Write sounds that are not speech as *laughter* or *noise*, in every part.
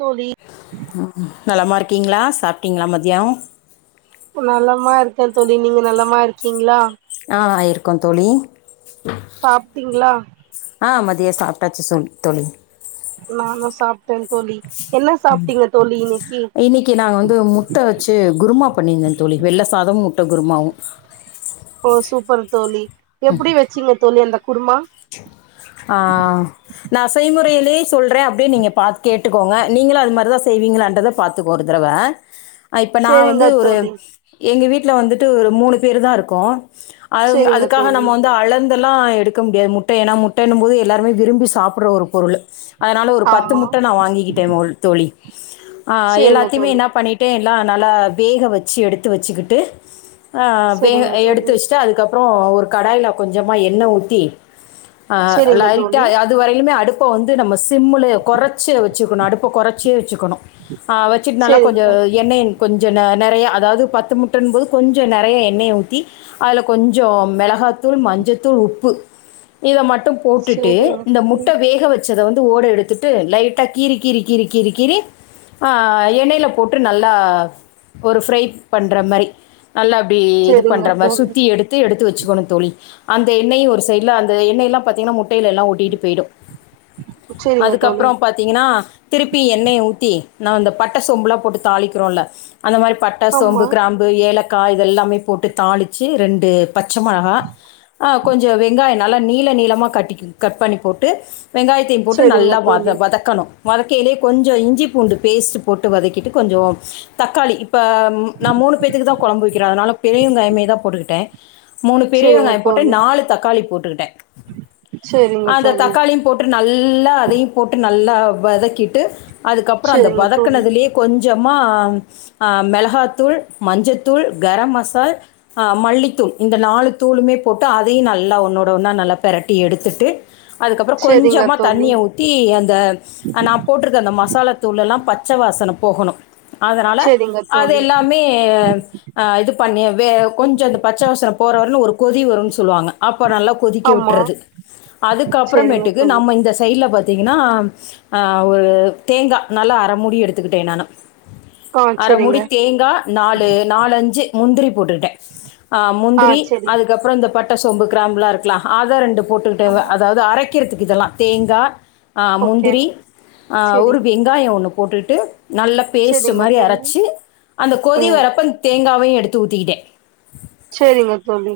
தோழி ம் நலமா இருக்கிங்ளா சாப்ட்டிங்ளா மதிய நலமா இருக்கே தோழி நீங்க நலமா இருக்கிங்ளா ஆ ஆ இருக்கோ தோழி சாப்டிங்ளா ஆ மதிய சாப்டாச்சு சொ தோழி நானு சாப்ட்டே தோழி என்ன சாப்ட்டீங்க தோழி இன்னைக்கி இன்னைக்கு நாங்க வந்து முட்ட வச்சு குருமா பண்ணிருந்தே தோழி வெள்ள சாதமு முட்ட குருமாவு ஓ சூப்பர் தோழி எப்பிடி வெச்சிங்க தோழி அந்த குருமா நா செய்முறையிலயே சொல்றே அப்டியே நீங்க பாத் கேட்டுக்கோங்க நீங்களு அது மாரிதா செய்விங்களான்றத பாத்துக் ஒரு தடவ க இப்ப நா சேரிங்க வந்து ஒரு தோழி எங்க வீட்ல வந்துட்டு ஒரு மூணு பேரு தா இருக்கோ அதுங் சேரிங்க அதுக்காக தோழி நம்ம வந்து அளந்தெல்லா எடுக்க முடியாது முட்டை ஏனா முட் னும்போது எல்லாருமே விரும்பி சாப்படற ஒரு பொருளு அதனால ஒரு பத்து ஆமா முட்ட நா வாங்கிகிட்ட மோல் தோழி ஆ சேரிங்க எல்லாத்தையுமே தோழி என்ன பண்ணிட்டே எல்லா நல்லா வேக வச்சு எடுத்து வச்சுகிட்டு அ வே சேரிங்க தோழி எடுத்து வச்ட்டு அதுக்கப் அப்ற ஒரு கடாய்ல கொஞ்சமா எண்ணெ ஊத்தி அ சேரிங்க லைட்டா தோழி அது வரையிலுமே அடுப் அப்ப வந்து நம்ம சிம்ல குறைச்செ வச்சுக்கணு அடுப்ப குறைச்சே வச்சுக்கணு ஆ வச்சுட்டு நல்லா கொஞ்ச சேரிங்க எண்ணெய கொஞ்சோ ந நெறையா அதாது பத்து முட்டன்ம் போது கொஞ்சோ நெறையா எண்ணெய ஊத்தி அதுல கொஞ்சோ மெள காதூள் மஞ்சத்தூள் உப்பு இத மட்டு போட்டுட்டு சேரிங்க இந்த தோழி முட்ட வேக வெ ச்சத வந்து ஓட எடுத்துட்டு லைட்டா கீறி கீறி கீறி கீறி கீறி ஆ எண்ணயில போட்டு நல்லா ஒரு ஃப்ரை பண்ற மாரி நல்லா அப்டி இது சேரிங்க பண்ற மாரி தோழி சுத்தி எடுத்து எடுத்து வச்சுக்கோணு தோழி அந்த எண்ணெயு ஒரு சைடுல அந்த எண்ணெயலா பாத்திங்னா முட்டையில எல்லா ஒட்டிகிட்டு போய்டு சேரிங்க தோழி அதுக்கப்புறோ பாத்திங்கனா திருப்பி எண்ணெய ஊத்தி நா அந்த பட்டை சோம்புலா போட்டு தாளிக்கிறோல அந்த மாரி பட்டை ஆமா சோம்பு கிராம்பு ஏலக் கா இதெல்லாமே போட்டு தாளிச்சு ரண்டு பச்சை மொளகா ஆ கொஞ்சோ வெங்காய நல்லா நீள நீள மா கட்டி கட் பண்ணி போட்டு வெங்காயத்தையு போட்டு சேரிங்க நல்லா வத தோழி வதக்கணு வதக்கையிலயே கொஞ்சோ இஞ்சி பூண்டு பேஸ்ட்டு போட்டு வதக்கிட்டு கொஞ்சோ தக்காளி இப்ப நா மூணு பேத்துக்கு தா கொழம்பு வெக்கிறே அதனால பெரிய வெங்காயமே தா போட்டுகிட்ட மூணு பெரிய சேரிங்க வெங்காய போட்டே தோழி நாலு தக்காளி போட்டுகிட்ட சேரிங்க அந்த தோழி தக்காளியு போட்டு நல்லா அதையு போட்டு நல்லா வதக்கிட்டு அதுக்கப்பறோ அந்த சேரிங்க தோழி வதக்கனதுலயே கொஞ் சமா அ மெளகாத்தூள் மஞ்சத்தூள் கரம் மசால் அ மல்லித்தூள் இந்த நாலு தூளுமே போட்டு அதையு நல்லா ஒன்னோட ஒன்னா நல்லா பெரட்டி எடுத்துட்டு அதுக்கப்ற சேரிங்க கொஞ்சமா தோழி தண்ணிய ஊத்தி அந்த நா போட்ருக்க அந்த மசாலாதூளெல்லா ப ச்ச வாசன போகணு அதனால செரிங்க அது தோழி எல்லாமே அ இது பண்ணி வே கொஞ்ச அந்த பச்ச வாசன போறவரைலு ஒரு கொதி வருன் சொல்லுவாங்க அப்போ நல்லா கொதிக்க ஆமா விட்டறது செரிங்க அதுக்கப்புறமேட்டுக்கு தோழி நம்ம இந்த சைடுல பாத் திங்னா ஆ ஒரு தேங்கா நல்லா அர மூடி எடுத்துக்கிட்டே நானு ஆ அர செரிங்க மூடி தேங்கா நாலு நாலஞ்சு முந்திரி போட்டுகிட்டே அ ஆ முந்திரி செரி அதுக்கப்புறோ இந்த பட்ட சோம்பு கிராம்புலா இருக்கலா அத ரெண்டு போட்டுகிட்டவ ஆமா அதாது அரைக்கறதுக்கு இதெல்லா தேங்கா ஆ ஓகே முந்திரி ஆ செரி ஒரு வெங்காய ஒன்னு போட்டுட்டு நல்லா பேஸ்ட் செரிங்க மாரி தோழி அரைச்சு அந்த கொதி ம் வரப்ப இந்த தேங்காவையு எடுத்து ஊத்திகிட்டே சரிங்க தோழி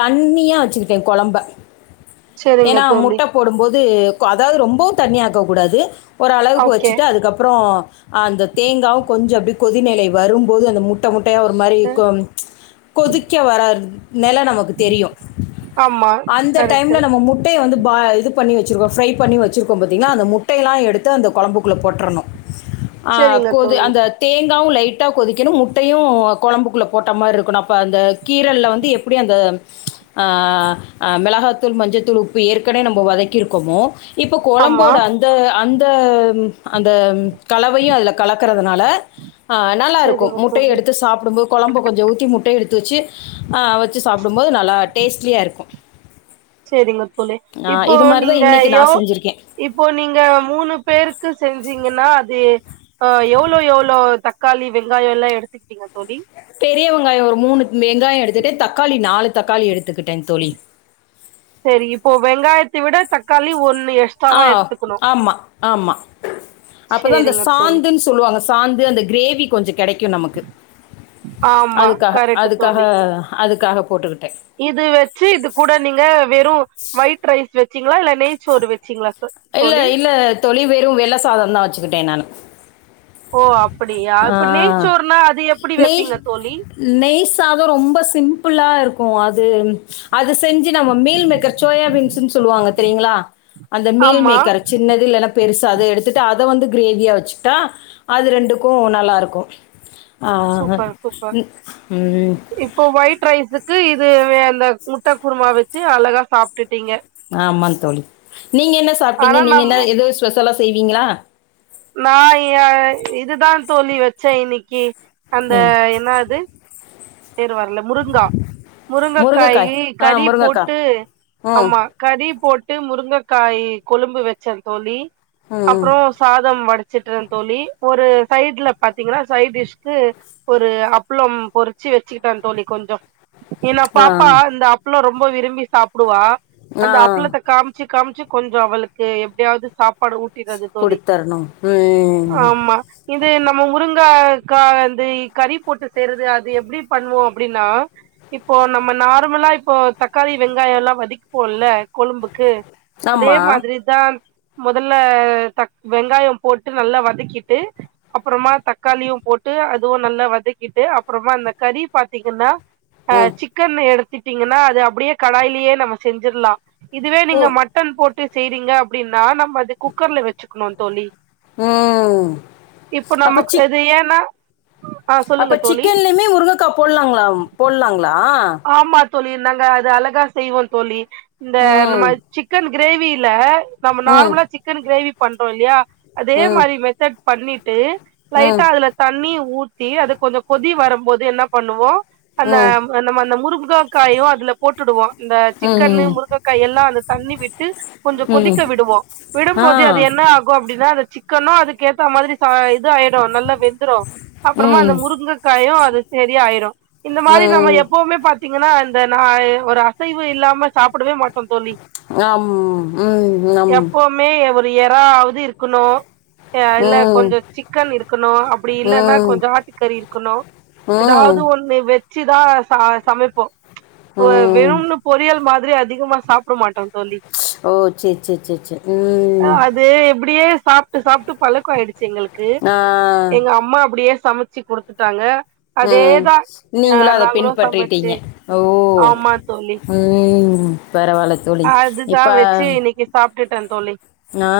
தண்ணியா வெச்சுகிட்டே கொழம்ப செரிங்க ஏனா தோழி முட்ட போடும்போது து அதாவுது ரொம்பவு தண்ணியாக்க கூடாது ஓரளவுக்கு ஓகே வச்சுட்டு அதுக்கப்புறோ அந்த தேங்காவு கொஞ்சோ அப்டி கொதிநிலை வரும்போது அந்த முட்ட முட் ட்டையா ஒரு மாரி இக்கு கொதிக்க வரா *unintelligible* நெல நமக்கு தெரியு ஆமா அந்த கரெக்ட்டு டைம்ல நம்ம முட்டய வந் வந்து பா இது பண்ணி வெச்சிருக்கோ ஃப்ரை பண்ணி வச்சிருக்கோ பாத்தீங்கலா அந்த முட்டை எல்லா எடுத்து அந்த கொழம்புக்குள்ள போட்றனு ஆ செரிங்க கொது தோழி அந்த தேங்காவு லைட் டா கொதிக்கனு முட்டையு கொழம்புக்குள்ள போட்ட மார்ருக்கனு அப்ப அந்த கீரல்ல வந்து எப்டி அந்த ஆ அ மிளகா தூள், மஞ்சத்தூள், உப்பு ஏற்கனே நம்போ வதக்கிருக்கொமோ இப்ப ஆமா கொழம்போட அந்த அந் த ம் அந்த கலவையு அதுல கலக்கறதுனால அ நல்லாருக்கு செரிங்க முட்டைய தோழி எடுத்து சாப்டும்போ கொ ழம்ப கொஞ்சோ ஊத்தி முட்டைய எடுத்து வெச்சி ஆ வச்சு சாப்டும் போது நல்லா டேஸ்ட்லியா இருக்கு செரிங்க தோழி இப்போ இது மாதிரி தான் நீங்க இன்னைக்கு யோ நான் செஞ்சுருக்கேன் இப்போ நீங்க மூணு பேருக்கு செஞ்சீங்கன்னா அது அ எவ்ளோ எவ்ளோ தக்காளி வெங்காயோ எல்லா எடுத்துக்ட்டீங்க தோழி பெரிய வெங்காயோ ஒரு மூணு வெங்காயோ எடுத்துட்டு தக்காளி நாலு தக்காளி எடுத்துக்கிட்டே தோழி செரி இப்போ வெங்காயத்தி விட தக்காளி ஒன் ஆ ஆமா ஆமா அப்பதா அந்த சேரிங்க தோழி சாந்துன் சொல்வாங்க சாந்து அந்த கிரேவி கொஞ்சோ கெடைக்கு நமக்கு ஆமா அதுக்காக கரெக்ட் அதுக்காக தோழி அதுக்காக போட்டுக்கிட்டே இது வெச்சி இது கூட நீங்க வெறு ஒயிட் ரைஸ் வெச்சீங்ளா இல்ல நெய்ச்சோறு வெச்சீங்ளா இல்ல இல்ல தோழி வெறு வெள்ள சாதந்தா வச்சுக்கிட்டே நானு ஓ அப்படியா இப்ப நெய்ச்சோறுனா அது எப்டி நெய் வெப்பீங்க தோழி நெய் சாதோ ரொம்ப சிம்ப்பிளா இருக்கு அது அது செஞ்சு நம்ம மீல் மேக்கர் சோயாபீன்ஸ்ன் சொல்வாங்க தெரியுங்களா இந்த மீல் ஆமா மேக்கர் சின்னது இல்லனா பெருசா அத எடுத்துட்டு அத வந்து கிரேவியா வச்சுக்ட்டா அது ரெண்டுக்கு நல்லாருக்கு சூப்பர் சூப்பர் ம் இப்போ ஒயிட் ரைஸு க்கு இதுவே அந்த முட்ட குருமா வெச்சி அழகா சாப்ட்டுட் ஆம்மா தோழி நீங்க என்ன சாப்ட்டீங்க ஆனா நீங்க என்ன நம்ம எதோ ஸ்பெஷலா செய்வீங்களா நா எ இதுதா தோழி வெச்சே இன்னைக்கு அந்த ம் என்ன அது பேரு வர்ல முருங்கா முருங்கைக்காய் முருங்கக்காயி ஆ கறி முருங்கைக்கா போட்டு ம் ஆமா கறி போட் டு முருங்கக்காயி கொழும்பு வெச்ச தோழி ம் அப்றோ சாதம் வடி ச்சிட்ற தோழி ஒரு சைட்ல பாத்தீங்கனா சைட் டிஷ்க்கு ஒரு அப்பளம் பொரி ச்சி வெச்சிக்கிட்ட தோழி கொஞ்சோ ஏனா ஆ பாப்பா இந்த அப்பளோ ரொம்ப விரும்பி சாப்புடுவா அந்த ஆ அப்பளத்த காம்ச்சு காம்ச்சு கொஞ்சோ அவளுக்கு எப்டியாவ்து சாப்பாடு ஊட் டீறது தோழி குடுத்தரணும் ம் ஆம்மா இது நம்ம முருங் கக்கா வந்து கறி போட்டு செய்றது அ து எப்டி பண்வோ அப்டின்னா இப்போ நம்ம நார்மலா இப்போ தக்காளி வெங்காயோ எல்லா வதக்கிப் போல்ல கொழும்புக்கு அதே ஆமா மாதிரி தான் மொதல்ல தக் வெங்காயோ போட்டு நல்லா வதக்கிட்டு அப்பறமா தக்காளியு போட்டு அதுவு நல்லா வதக்கிட்டு அப்பறமா அந்த கறி பாத்தீங்கன்னா அ ம் சிக்கன் எடு த்துட்டீங்கன்னா அது அப்டியே கடாய்லியே நம்ம செஞ்சிர்லா இதுவே ஓ நீங்க மட்டன் போட்டு செய்றீங்க அப்டின்னா நம்ம அது குக்கர்ல வெச்சுக்னு தோழி ம் இப்ப அப்ப நமக் சிக் அது ஏனா ஆ சொல்லுங்க அப்ப தோழி சிக்கன்லயுமே முருங்கக்கா போட்லாங்களாம் போட்லாங்களா ஆமா தோழி நாங்க அது அழகா செய்வோ தோழி இந்த நம்ம ம் சிக்கன் கிரேவில நம்ம ம் நார்மலா சிக்கன் கிரேவி பண்றோ இல்லியா அதே ம் மாரி மெத்தட் பண்ணிட்டு லைட்டா ம் அதுல தண்ணி ஊத்தி அது கொஞ்சோ கொதி வரும்போது என்ன பண்ணுவோ அந்த ம் நம்ம அந்த முருமுக காயு அதுல போட்டுடுவோ இந்த சிக்கன்னு ம் முருங்கக்காய் எல்லா அது தண்ணி விட்டு கொஞ்சம் ம் கொதிக்க விடுவோ ஆ விடும்போதே அது என்னாகு அப்டிதா அந்த சிக்கனு அதுக்கேத்த மாதிரி சா வந்து ஆயிடு நல்லா வெந்துர அப்பறமா அந்த ம் முருங்கைக்காயு அது சரியாயிடு இந்த மாரி நம்ம ம் எப்பவுமே பாத்தீங்கன்னா இந்த நா ஒரு அசைவு இல்லாம சாப்டவே மாட்டோ தோழி அம் ம் அம் எப்பவுமே ஒரு எறாவது இருக்கணு இல்ல கொஞ்ச சிக்கன் இருக்கணு அப்படி ம் இல்லன்னா ம் கொஞ்ச ஆட்டுக்கறி இருக்கணு ம் ஏதாவது ஒண்ணு வெச்சுதா ச சமைப்போ அ வெறும்னு பொரியல்மா திரி அதிகமா சாப்ட மாட்டாங்க ஓ சரி சரி சரி சரி ம் அப்டியே சாப்ட்டு சாப்ட்டு பழக்க ஆடுச்சு எங்களுக்கு ஆ எங்க அம்மா அப்டியே சமைச்சு கொடுத்துட்டாங்க ம். அதேதா அ நீங்களும் அத நாங்களு சமைச்சு பின்பற்றிட்டீங்க. ஓ! ஆமா தோழி ம். பரவால்ல தோழி. அதுதா இப்ப வச்சு இன்னைக்கு சாப்ட்டுட்டோ தோழி ஆ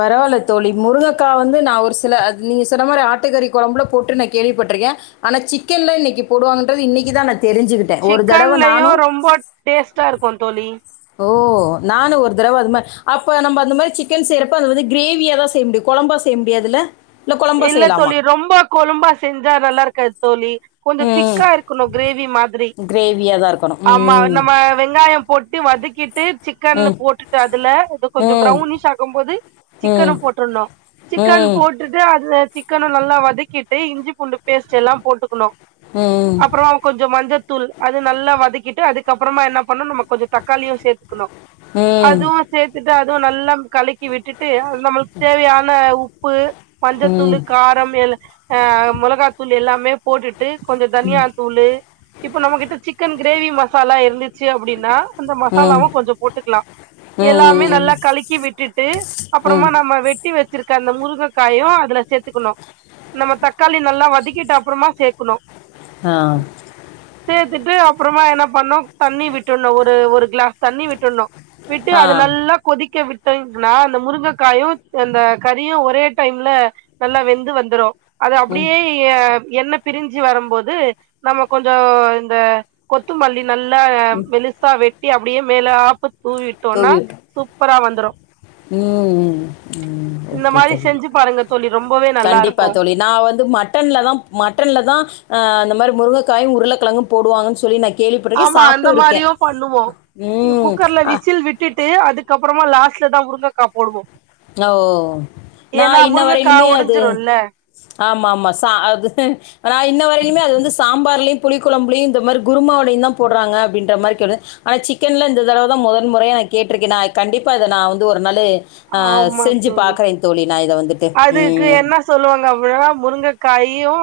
பரவால்ல தோழி முருங்கக்கா வந்து நா ஒரு சில நீங்க சொன்ன மாரி ஆட்டுக்கறி கொழம்புல போட்டு நா கேள்விப்பட்ருக்கே ஆனா சிக்கன்ல இன்னைக்கு போடுவாங்கன்றது இன்னைக்கு தா நா சிக்கன்லயு ரொம்ப டேஸ்டா இருக்கு தோழி ஓ நானு ஒரு தடவ அந்த மாரி அப்ப அந்த மாரி சிக்கன் செய்ரப்ப அது வந்து க்ரேவியா தா செய்ய முடியு கொழம்பா செய் க்க முடியாதுல இல்ல தோழி ரொம்ப கொழும்பா செஞ்சா நல்லாருக்காது தோழி கொஞ்ச ம். திக்கா இருக்கணு கிரேவி மாரி கிரேவியா தான் இருக்கணும். ஆமா ம். நம்ம வெங்காய போட்டு வதக்கிட்டு சிக்கன் ம். போட்டுட்டு அதுல இத கொஞ்ச ம். ப்ரௌனிஷ் ஆக்கும்போது ம் சிக்கனு போட்டுரனு ம் சிக்கன் ம் போட்டுட்டு அது சிக்கன நல்லா வதக்கிட்டு இஞ்சி பூண்டு பேஸ்ட் எல்லா போட்டுக்கணு ம் அப்புற கொஞ்ச மஞ்சத்தூள் அது நல்லா வதக்கிட்டு அதுக்கப்புறமா என்ன பண்னணு நம்ம கொஞ்ச தக்காளியு சேத்துக்கணு ம் அதுவு சேத்துட்டு அதுவு நல்லா கலக்கி விட்டுட்டு நம்மளுக்கு தேவையான உப்பு மஞ்சத்தூளு கார ஆ மெளகாத்தூள் எல்லாமே போட்டுட்டு கொஞ்ச தனியாத்தூளு இப்ப நம்மகிட்ட சிக்கன் கிரேவி மசாலா இருந்துச்சு அப்படின்னா அந்த ம் ம் மசாலாவு கொஞ்ச போட்டுக்கலா எல்லாமே நல்லா கலக்கி விட்டுட்டு அப்புறமா ம் நம்ம வெட்டி வச்சிருக் க அந்த முருங்கக்காயு அதுல சேத்துக்கணு நம்ம தக்காளி நல்லா வதக்கிட்டு அப்பறமா சேக்கனனு ஆ ட்டு அப்பறமா என்னா பண்னோ தண்ணி விட்டுணு ஒரு ஒரு கிளாஸ் தண்ணி விட்டுணு விட்டு ஆ அது நல்லா கொதிக்க விட் னா அந்த முருங்கைக்காயு அந்த கறியு ஒரே டைம்ல நல்லா வெந்து வந்துரு அது ம் அப்படியே ஏ என்ன பிரிஞ்சு வரும்போது நம்ம கொஞ்ச இந்த கொத்துமல்லி நல்லா மெலிசா வெட்டி அப்டியே மேலாப்ப தூவிட்டோம்னா தூவி விட்டு சூப்பரா வந்துரு ம் ம் ஓகே தோழி செஞ்சி பாருங்க தோழி ரொம்பவே நல்லா கண்டிப்பா இருக்கு தோழி நா வந்து மட்டன்லதா மட்டன்ல தா அ இந்த மாரி முருங்காயு உருளக்கெழங்கு போடுவாங்கன்னு சொல்லி நா கே ஆமா அந்த மாரியு பண்ணுவோ எ ம் குக்கர்ல ஆ விசில் விட்டுட்டு அதுக்கப்புறமா லாஸ்ட் லதா முருங்கக்கா போடுவோ நா ஓ நா ஏன்னா இன்ன முருங்கக்கா வரையிலுமே அது ஒடஞ்சிருல்ல ஆமா ஆமா ச அது நா இன்ன வரையிலுமே அது வந்து சாம்பார்லயு புளி கொழம்புலையு இந்த மாரி குருமாவளையு தா போடுறாங்க அப்டின்ற மாரி ஆனா சிக்கன்ல இந்த தடவ தா முதல் முறையா கேட்டிருக்கே நா கண்டிப்பா அதை நா வந்து ஒரு நாளு ஆ ஆமா செஞ்சு தோழி பாக்குறேன் தோழி நா இத வந்துட்டு அதுக்கு ம் என்ன சொல்லுவாங்க அப்படின்னா முருங்க கையு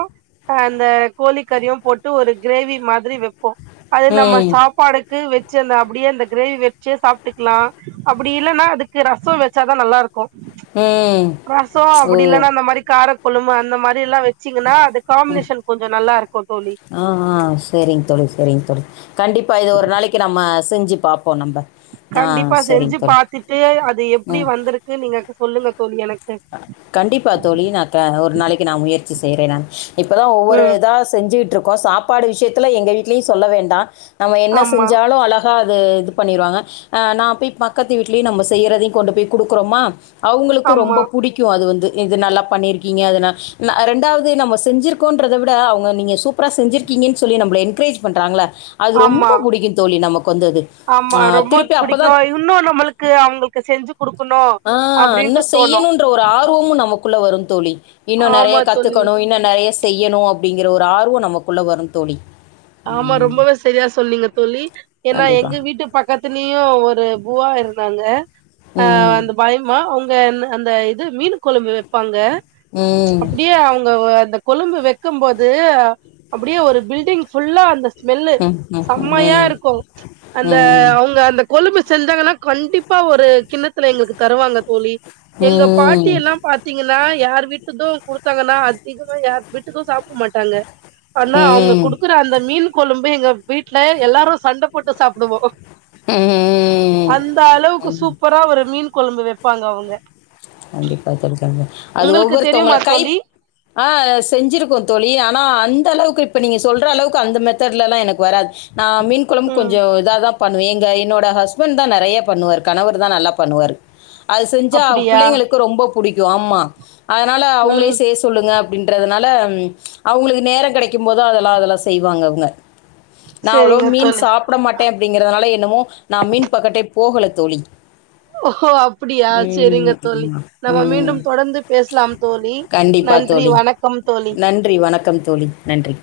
அந்த கோழிக்கறியு போட்டு ஒரு கிரேவி மாதிரி வைப்போ அது நம்ம ம் சாப்பாடு வச்சு அந்த அப்படியே அந்த கிரேவி வச்சு சாப்ட்டுக்கலா அப்படி இல்லைன்னா அதுக்கு ரச வச் ச்சாதா நல்லாருக்கு ம் ரச ஓ அப்டி இல்லன்னா அந்த மாரி கார பொழுமா அந்த மாரில்லா வச்சிங்கன்னா ம் ஆ ஆ சரிங் தோழி சரிங் தோழி கண்டிப் இப்போ இது ஒரு நாளைக்கு நம்ம செஞ்சு பாப்போ நம்ப ஆ கண்டிப்பா சரிங்க செஞ்சு தோழி பாத்துட்டு அது எப்டி வந்திருக்கு நீங்க சொல்லுங்க தோழி எனக் கண்டிப்பா தோழி நா க ஒரு நாளைக்கு நா முயற்சி செய்யுறே நானு இப்பதா ஒவ்வொரு ம் இதா செஞ்சுகிட்ருக்கோ சாப்பாடு விஷயத்துல எங்க வீட்லயு சொல்ல வேண்டா நம்ம என்ன ஆமா செஞ்சாலு அழகா அது இது பண்ணிருவாங்க ஆ நா போய் பக்கத்து வீட்லயு நம்ம செய்யறதையு கொண்டு போய் குடுக்குறோமா அவங்களுக்கு ஆமா ரொம்போப் அது வந்து இது நல்லா பண்ணிருக்கீங்க அதன நா ரெண்டாவது நம்ம செஞ்சிருக்கோன்றத விட அவங்க நீங்க சூப்பரா செஞ் செஞ்சிருக்கிங்க ன்னு சொல்லி நம்மள என்கரேஜ் பண்றாங்கள ஆமா அது ஆமா ஆஹ் ரொம்ப திருப்பி அப்போ பிடிக்கு தான் இன்னு நம்மளுக்கு அவங்களுக் செஞ்சி குடு ஆ இன்னு செய்யணும்ன்ற ஒரு ஆர்வமு நமக்கு குள்ள வரு தோழி இன்னு நெறைய ஆமா தோழி கத்துக்கணு இன்னு நெறைய செய்யணு அப் அப்படிங்கிற ஒரு ஆர்வ நமக்குள்ள வரு தோழி ஆமா ரொம்பவே சரியா சொன்னீங்க தோழி ஏன்னா கண்டிப்பா. எங்க வீட்டு பக்கத்துல யு ஒரு பூவா இருந்தாங்க அ ம். அந்த பாயம்மா உங் க அந்த இது மீன் கொழம்பு வைப்பாங்க ம். அப்படியே அவங்க அந்த கொழம்பு வைக்கும் போது அப்டியே ஒரு பில்டிங் ஃபுல்லா அந்த ஸ்மெல்லு ம். ம். செம்மையா ம். இருக்கு அந்த ம். அவங்க அந்த கொழம்பு செஞ்சாங்கன்னா கண்டிப் இப்ப ஒரு கிண்ணத்துல எங்களுக்கு தருவாங்க தோழி எங்க பாட்டி ம். எல்லா பாத்தீங்கன்னா யாரு வீட்டுது குடுத்தாங்கன்னா அதிகமா யார் வீட்டுது சாப்ட மாட்டாங்க ஆனா ம். அவங்க ம். குடு அந்த மீன் கொழம்பு எங்க வீட்ல எல்லாரு சண்ட போட்டு சாப்டுவோ ம். அந்த அளவுக்கு சூப்பரா ஒரு மீன் கொழம்பு வைப்பாங்க அவங்க கண்டிப்பா தோழி அது உங்களுக்கு ஒவ்வொருத்தவங்கள தெரியுமா கை தோழி அ செஞ்சிருக்கு தோழி ஆனா அந்தளவுக் இப்ப நீங்க சொல்ற அளவுக்கு அந்த மெத்தட்லல்லலா எனக்கு வராது நா மீன் கொழம்பு கொஞ்ச ம் இதாதா பண்ணுவே எங் என்னோட ஹஸ்பண்ட் தா நெறைய பண்ணுவாரு கணவர் தா நல்லா பண்ணுவாரு அது செஞ்சா அப்டியா புள்ளைங்களுக்கு ரொம்ப புடிக்கு ஆமா அதனால அவங்களே ம் செய்ய சொல்லுங்க அப் படின்றதுனால அவங்களுக்கு நேர கெடைக்கு போது அதெல்லா அதெல்லா செய்வாங்க அவங்க நா அவ்ளோவா செரிங்க மீன் தோழி சாப்பட மாட்டே அப்டிங்கிறதுனால என்னமோ நா மீன் பக்கட்டே போகல தோழி ஓஹோ அப்படியா சரிங்க ம். தோழி ஆமா. நம்ம மீண்டு ம். தொடந்து பேசலா தோழி கண்டிப்பாக நன்றி தோழி வணக்கம் தோழி நன்றி வணக்கம் தோழி நன்றி